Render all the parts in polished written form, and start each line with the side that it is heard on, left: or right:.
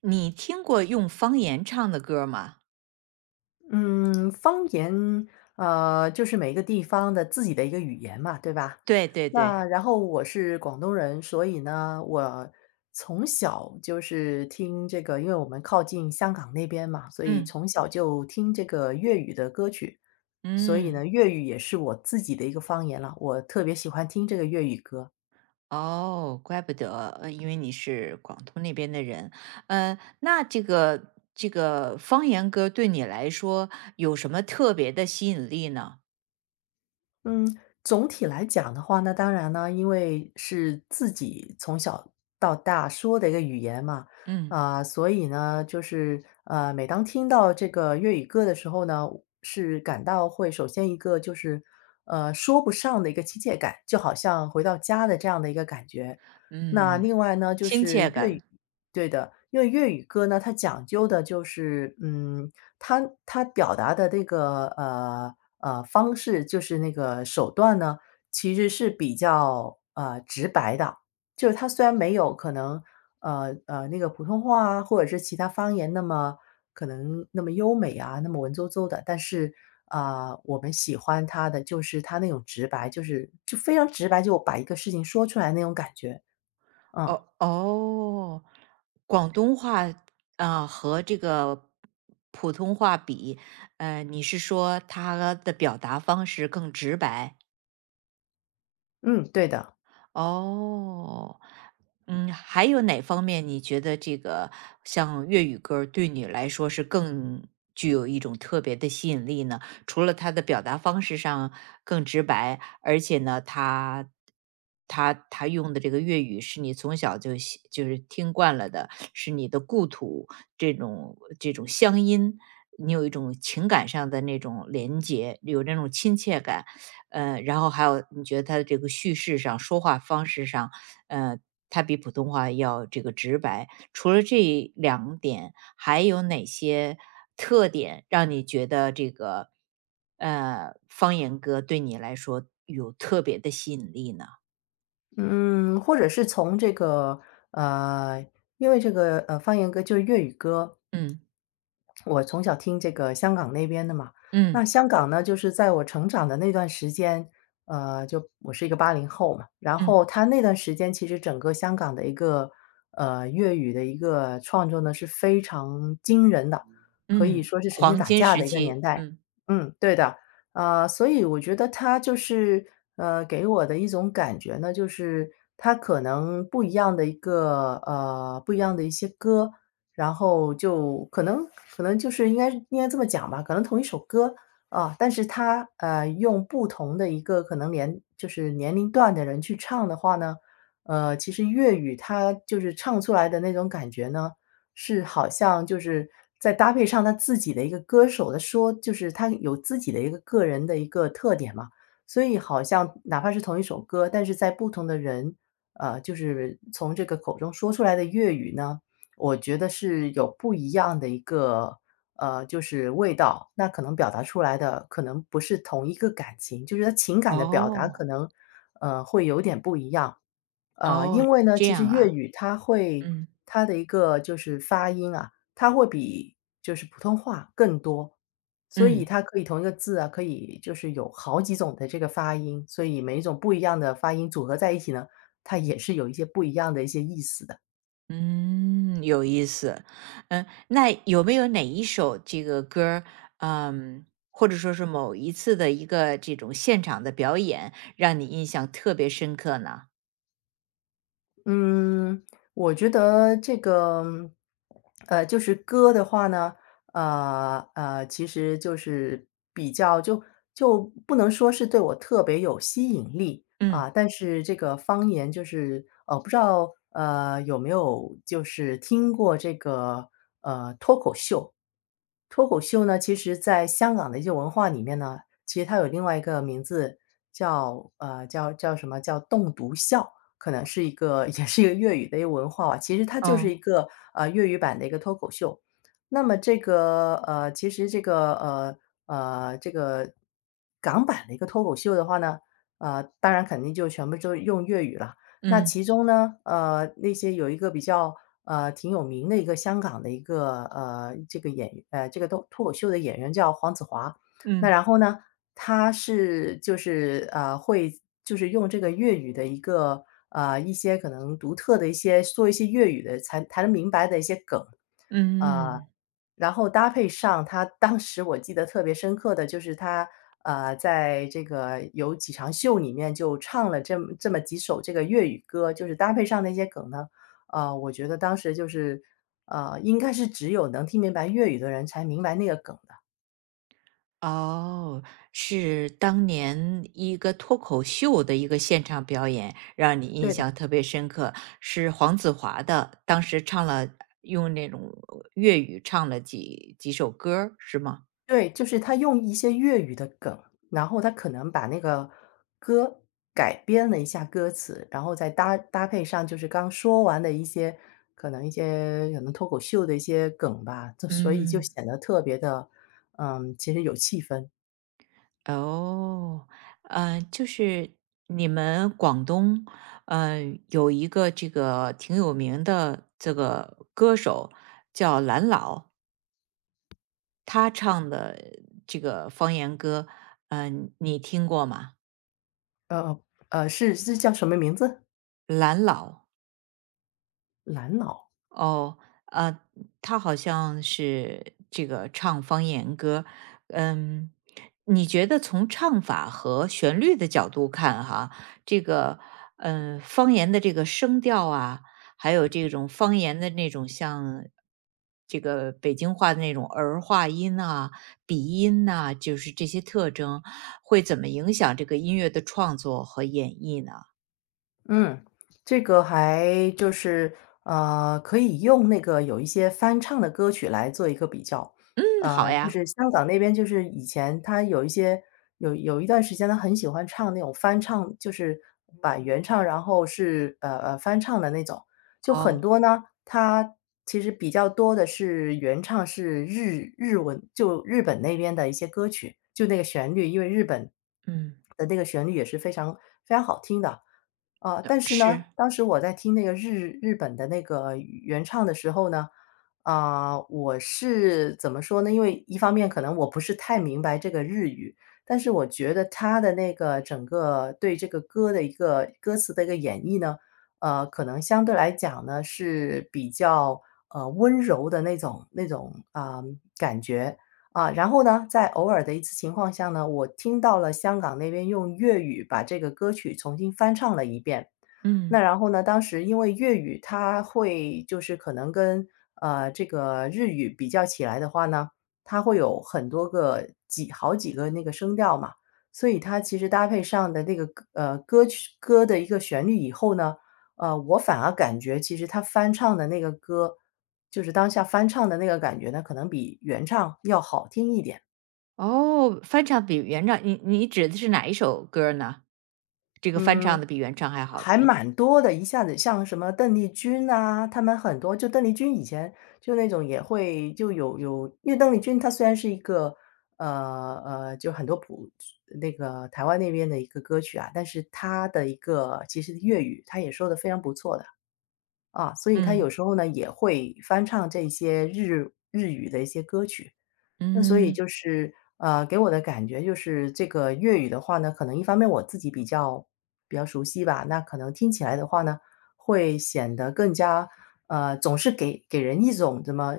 right: 你听过用方言唱的歌儿吗？
left: 嗯，方言，就是每一个地方的自己的一个语言嘛，对吧？
right: 对对
left: 那
right: 对，
left: 然后我是广东人，所以呢，我从小就是听这个，因为我们靠近香港那边嘛，所以
right: 嗯
left: 从小就听这个粤语的歌曲，所以
right: 嗯，
left: 呢，粤语也是我自己的一个方言了，我特别喜欢听这个粤语歌。
right: 哦，怪不得，因为你是广东那边的人，呃，那这个方言歌对你来说有什么特别的吸引力呢？
left: 嗯，总体来讲的话，那当然呢，因为是自己从小到大说的一个语言嘛，
right: 嗯
left: 啊，所以呢，就是每当听到这个粤语歌的时候呢，是感到会首先一个就是说不上的一个亲切感，就好像回到家的这样的一个感觉。那
right: 嗯，
left: 另外呢，就
right: 亲
left: 是
right: 切
left: 粤
right: 感，
left: 语。对的，因为粤语歌呢，它讲究的就是，它它表达的这个方式，就是那个手段呢，其实是比较直白的。就是它虽然没有可能那个普通话啊，或者是其他方言那么可能那么优美啊，那么文绉绉的，但是啊，我们喜欢它的就是它那种直白，就非常直白，就把一个事情说出来那种感觉。嗯
right: 哦哦，广东话啊、和这个普通话比，呃，你是说它的表达方式更直白？
left: 嗯，对的。
right: 哦，嗯，还有哪方面你觉得这个像粤语歌儿对你来说是更具有一种特别的吸引力呢？除了它的表达方式上更直白，而且呢，它用的这个粤语是你从小就喜就是听惯了的，是你的故土这种乡音，你有一种情感上的那种连接，有那种亲切感，呃，然后还有你觉得他的这个叙事上、说话方式上，呃，他比普通话要这个直白。除了这两点，还有哪些特点让你觉得这个，呃，方言歌对你来说有特别的吸引力呢？
left: 嗯，或者是从这个呃，因为这个方言歌就是粤语歌，
right: 嗯，
left: 我从小听这个香港那边的嘛。
right: 嗯，
left: 那香港呢，就是在我成长的那段时间，就我是一个80后嘛，然
right: 嗯，
left: 后他那段时间其实整个香港的一个粤语的一个创作呢是非常惊人的，可以
right: 嗯，
left: 说是神仙
right: 黄
left: 打
right: 金
left: 架
right: 时
left: 的一个年
right: 期，
left: 代。
right: 嗯，
left: 嗯，对的。啊，所以我觉得他就是，给我的一种感觉呢，就是他可能不一样的一个不一样的一些歌，然后就可能就是应该这么讲吧，可能同一首歌啊，但是他用不同的一个可能年就是年龄段的人去唱的话呢，其实粤语它就是唱出来的那种感觉呢，是好像就是在搭配上他自己的一个歌手的说就是他有自己的一个个人的一个特点嘛，所以好像哪怕是同一首歌，但是在不同的人，就是从这个口中说出来的粤语呢，我觉得是有不一样的一个，就是味道。那可能表达出来的可能不是同一个感情，就是他情感的表达
right: 哦，
left: 可能，会有点不一样。
right: 哦，
left: 因为呢，
right: 这
left: 其实
right: 样啊，
left: 粤语它会
right: 嗯，
left: 它的一个就是发音啊，它会比就是普通话更多，所以
right: 嗯。
left: 它可以同一个字啊，可以就是有好几种的这个发音，所以每一种不一样的发音组合在一起呢，它也是有一些不一样的一些意思的。
right: 嗯，有意思。嗯，那有没有哪一首这个歌儿，嗯，或者说是某一次的一个这种现场的表演，让你印象特别深刻呢？
left: 嗯，我觉得这个，就是歌的话呢，其实就是比较就不能说是对我特别有吸引力
right: 嗯，
left: 啊，但是这个方言就是，不知道有没有就是听过这个呃。脱口秀呢，其实在香港的一些文化里面呢，其实它有另外一个名字叫什么叫“栋笃笑”，可能是一个 也是一个粤语的一个文化吧。其实它就是
right: 哦，
left: 一个，粤语版的一个脱口秀。那么这个其实这个这个港版的一个脱口秀的话呢，当然肯定就全部都用粤语了。那
right: 嗯
left: 其中呢，那些有一个比较挺有名的一个香港的一个呃这个演呃这个脱口秀的演员叫黄子华，那
right: 嗯
left: 然后呢，他是就是会就是用这个粤语的一个一些可能独特的一些做一些粤语的才谈能明白的一些梗，呃，
right: 嗯，嗯
left: 然后搭配上他当时我记得特别深刻的就是他，在这个有几场秀里面就唱了这么几首这个粤语歌，就是搭配上那些梗呢，我觉得当时就是，应该是只有能听明白粤语的人才明白那个梗的，
right: 哦，是当年一个脱口秀的一个现场表演，让你印
left: 对的。
right: 象特别深刻，是黄子华的，当时唱了，用那种粤语唱了几首歌儿是吗？
left: 对，就是他用一些粤语的梗，然后他可能把那个歌改编了一下歌词，然后再搭配上就是刚说完的一些可能一些可能脱口秀的一些梗吧，就所以就
right: 嗯，
left: 显得特别的，其实有气氛。
right: 哦，就是你们广东，嗯，有一个这个挺有名的这个歌手叫蓝老，他唱的这个方言歌，嗯，你听过吗？
left: 呃，是叫什么名字？
right: 蓝老。
left: 蓝老？
right: 哦，呃，他好像是这个唱方言歌，嗯，你觉得从唱法和旋律的角度看哈，这个，嗯，方言的这个声调啊，还有这种方言的那种像这个北京话的那种儿化音呐、鼻音呐、就是这些特征，会怎么影响这个音乐的创作和演绎呢？
left: 嗯，这个还就是，可以用那个有一些翻唱的歌曲来做一个比较。
right: 嗯，好
left: 就
right: 呀，
left: 是香港那边就是以前他有一些有一段时间，他很喜欢唱那种翻唱，就是把原唱，然后是，翻唱的那种。就很
right: 哦，
left: 多呢，他其实比较多的是原唱是日文就日本那边的一些歌曲，就那个旋律，因为日本
right: 嗯，
left: 的那个旋律也是非常非常好听的。但是呢，
right: 是，
left: 当时我在听那个日本的那个原唱的时候呢，啊，我是怎么说呢？因为一方面可能我不是太明白这个日语，但是我觉得他的那个整个对这个歌的一个歌词的一个演绎呢，可能相对来讲呢是比较温柔的那种啊，感觉。啊，然后呢，在偶尔的一次情况下呢，我听到了香港那边用粤语把这个歌曲重新翻唱了一遍。那
right: 嗯。
left: 然后呢，当时因为粤语它会就是可能跟，这个日语比较起来的话呢，它会有很多个几好几个那个声调嘛，所以它其实搭配上的那个歌曲的一个旋律以后呢，我反而感觉其实他翻唱的那个歌，就是当下翻唱的那个感觉呢，可能比原唱要好听一点。
right: 哦，翻唱比原唱，你指的是哪一首歌儿呢？这个翻
left: 嗯，
right: 唱的比原唱还好
left: 还
right: 听，
left: 蛮多的，一下子像什么邓丽君呐，他们很多就邓丽君以前就那种也会就有因为邓丽君她虽然是一个，就很多那个台湾那边的一个歌曲啊，但是她的一个其实粤语她也说的非常不错的，啊，所以她有
right: 嗯，
left: 时候呢，也会翻唱这些那所以
right: 嗯，
left: 就是，给我的感觉就是这个粤语的话呢，可能一方面我自己比较熟悉吧，那可能听起来的话呢，会显得更加总是给人一种怎么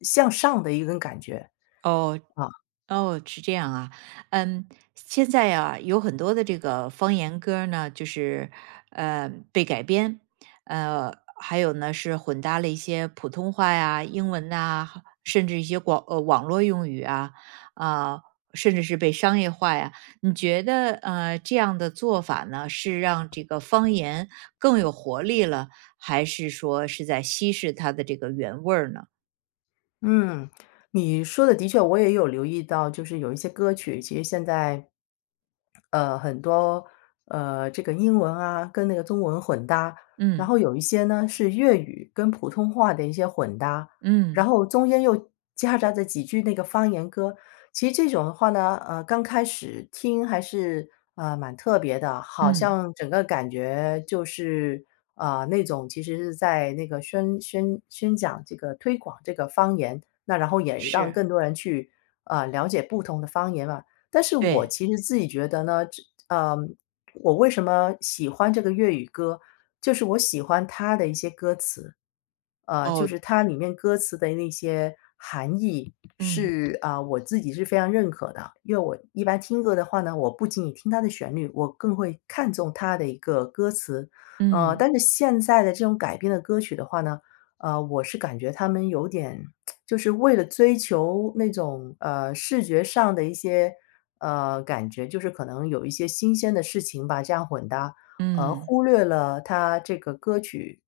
left: 向上的一种感觉，
right: 哦，
left: 啊。
right: 哦，是这样啊，嗯，现在啊，有很多的这个方言歌儿呢，就是被改编，呃，还有呢是混搭了一些普通话呀、英文呐、甚至一些网络用语啊，啊、甚至是被商业化呀。你觉得这样的做法呢，是让这个方言更有活力了，还是说是在稀释它的这个原味儿呢？
left: 嗯，你说的的确我也有留意到，就是有一些歌曲，其实现在，很多，这个英文啊，跟那个中文混搭，然
right: 嗯
left: 后有一些呢，是粤语跟普通话的一些混搭，然
right: 嗯
left: 后中间又夹杂着几句那个方言歌。其实这种的话呢，刚开始听还是，蛮特别的，好
right: 嗯，
left: 像整个感觉就是啊，那种其实是在那个宣讲这个推广这个方言，那然后也让
right: 是
left: 更多人去啊，了解不同的方言嘛。但是我
right: 对。
left: 其实自己觉得呢，呃，我为什么喜欢这个粤语歌，就是我喜欢它的一些歌词，就是
right: 哦，
left: 它里面歌词的那些含义
right: 嗯，
left: 是啊，我自己是非常认可的。因为我一般听歌的话呢，我不仅仅听它的旋律，我更会看重它的一个歌词，
right: 嗯，
left: 但是现在的这种改编的歌曲的话呢，我是感觉他们有点就是为了追求那种，视觉上的一些，感觉，就是可能有一些新鲜的事情吧，这样混搭，
right: 嗯，
left: 忽略了它这个歌曲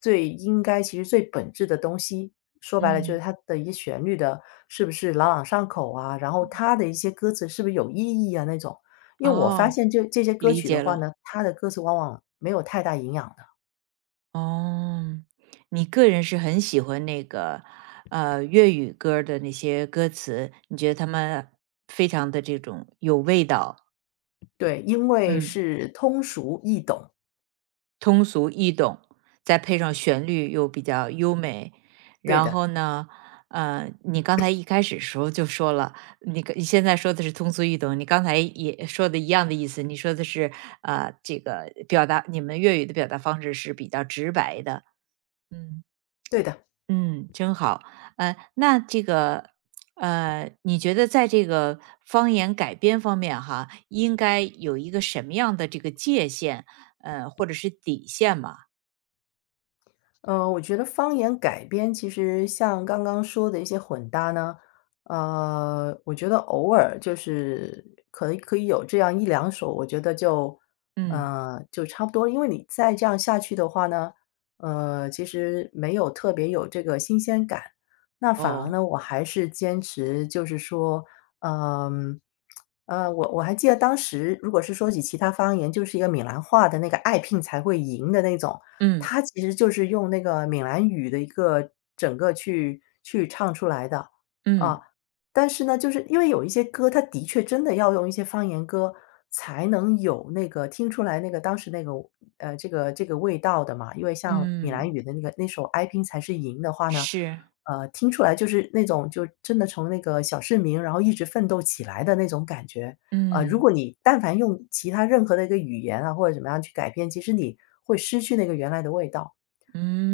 left: 最应该其实最本质的东西。说白了就是
right: 嗯，
left: 它的一些旋律的是不是朗朗上口啊，然后它的一些歌词是不是有意义啊那种。因为我发
right: 哦，
left: 现这些歌
right: 理
left: 曲的
right: 解
left: 话
right: 了。
left: 呢，它的歌词往往没有太大营养的。
right: 哦，你个人是很喜欢那个，呃，粤语歌儿的那些歌词，你觉得他们非常的这种有味道，
left: 对，因为
right: 嗯。
left: 是通俗易懂，
right: 通俗易懂，再配上旋律又比较优美。
left: 对
right: 然
left: 的，
right: 后呢，呃，你刚才一开始时候就说了，你跟你现在说的是通俗易懂，你刚才也说的一样的意思，你说的是，呃，这个表达你们粤语的表达方式是比较直白的。嗯。
left: 对的。
right: 嗯，真好。呃，那这个，呃，你觉得在这个方言改编方面哈，应该有一个什么样的这个界限，呃，或者是底线吗？
left: 我觉得方言改编其实像刚刚说的一些混搭呢，我觉得偶尔就是可以有这样一两首，我觉得就
right: 嗯。
left: 就差不多了，因为你再这样下去的话呢，其实没有特别有这个新鲜感。那反而
right: 哦，
left: 呢，我还是坚持，就是说，嗯，我还记得当时，如果是说起其他方言，就是一个闽南话的那个"爱拼才会赢"的那种。
right: 嗯
left: 它其实就是用那个闽南语的一个整个去唱出来的，啊。
right: 嗯
left: 但是呢，就是因为有一些歌，它的确真的要用一些方言歌才能有那个听出来那个当时那个这个味道的嘛。因为像闽南
right: 嗯，
left: 语的那个那首《哀兵才是赢》的话呢，
right: 是，
left: 听出来就是那种就真的从那个小市民，然后一直奋斗起来的那种感觉。如
right: 嗯
left: 果你但凡用其他任何的一个语言啊，或者怎么样去改变，其实你会失去那个原来的味道。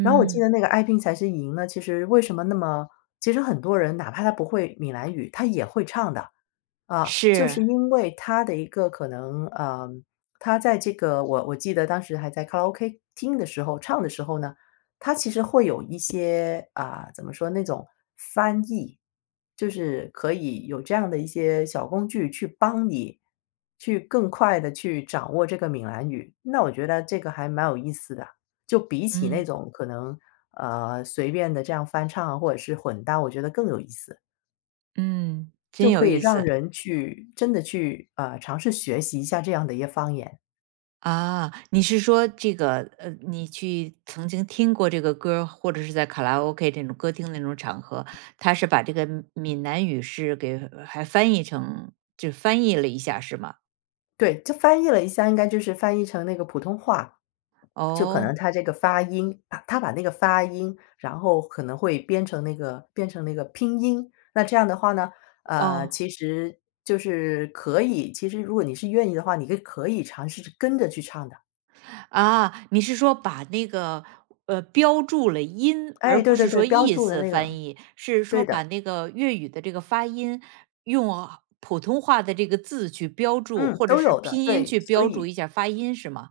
left: 然后我记得那个爱拼才是赢呢，其实为什么那么，其实很多人哪怕他不会闽南语，他也会唱的，啊，就是
right: 是，
left: 因为他的一个可能，嗯，他在这个，我记得当时还在卡拉 OK 听的时候，唱的时候呢，他其实会有一些，啊，怎么说那种翻译，就是可以有这样的一些小工具去帮你去更快的去掌握这个闽南语，那我觉得这个还蛮有意思的。就比起那
right: 嗯
left: 种可能，随便的这样翻唱啊，或者是混搭，我觉得更有意思，
right: 嗯，
left: 就
right: 真
left: 可
right: 有
left: 以
right: 意
left: 让
right: 思
left: 人去真的去，尝试学习一下这样的一个方言。
right: 啊！你是说这个呃，你去曾经听过这个歌儿，或者是在卡拉 OK 这种歌厅那种场合，他是把这个闽南语是给还翻译成就翻译了一下是吗？
left: 对，就翻译了一下，应该就是翻译成那个普通话，就可能
right: 哦
left: 他这个发音，把它把那个发音，然后可能会编成那个变成那个拼音。那这样的话呢，
right: 哦。
left: 其实就是可以，其实如果你是愿意的话，你可以尝试着跟着去唱的。
right: 啊，你是说把那个，呃，标注了音，
left: 哎，
right: 而不
left: 对对
right: 是
left: 对，
right: 说
left: 标
right: 意
left: 注的
right: 思
left: 那
right: 翻
left: 个，
right: 译，是说
left: 对的。
right: 把那个粤语的这个发音，用啊普通话的这个字去标注，
left: 嗯，
right: 或者
left: 都
right: 是
left: 有的，
right: 拼音
left: 对，
right: 去
left: 所
right: 标注
left: 以
right: 一下发音是吗？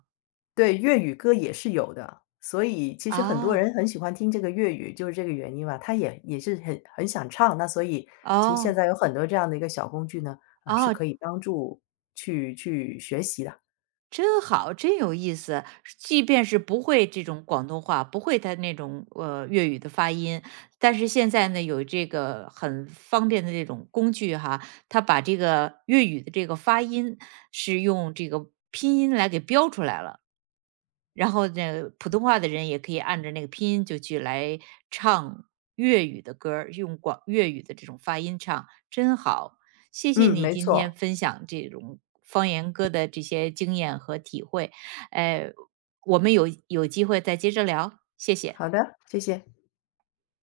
left: 对，粤语歌也是有的。所以其实很多
right: 啊，
left: 人很喜欢听这个粤语，就是这个原因吧，他也是很想唱，那所以其实现
right: 哦，
left: 在有很多这样的一个小工具呢，啊，是
right: 哦。
left: 可以帮助去学习的。
right: 真好，真有意思。即便是不会这种广东话，不会他那种呃粤语的发音，但是现在呢，有这个很方便的这种工具哈，他把这个粤语的这个发音是用这个拼音来给标出来了。然后呢，普通话的人也可以按着那个拼音就去来唱粤语的歌儿用广粤语的这种发音唱，真好。谢谢
left: 嗯，
right: 你
left: 没
right: 今天
left: 错，
right: 分享这种方言歌的这些经验和体会，哎，我们有机会再接着聊，谢谢。
left: 好的，谢谢。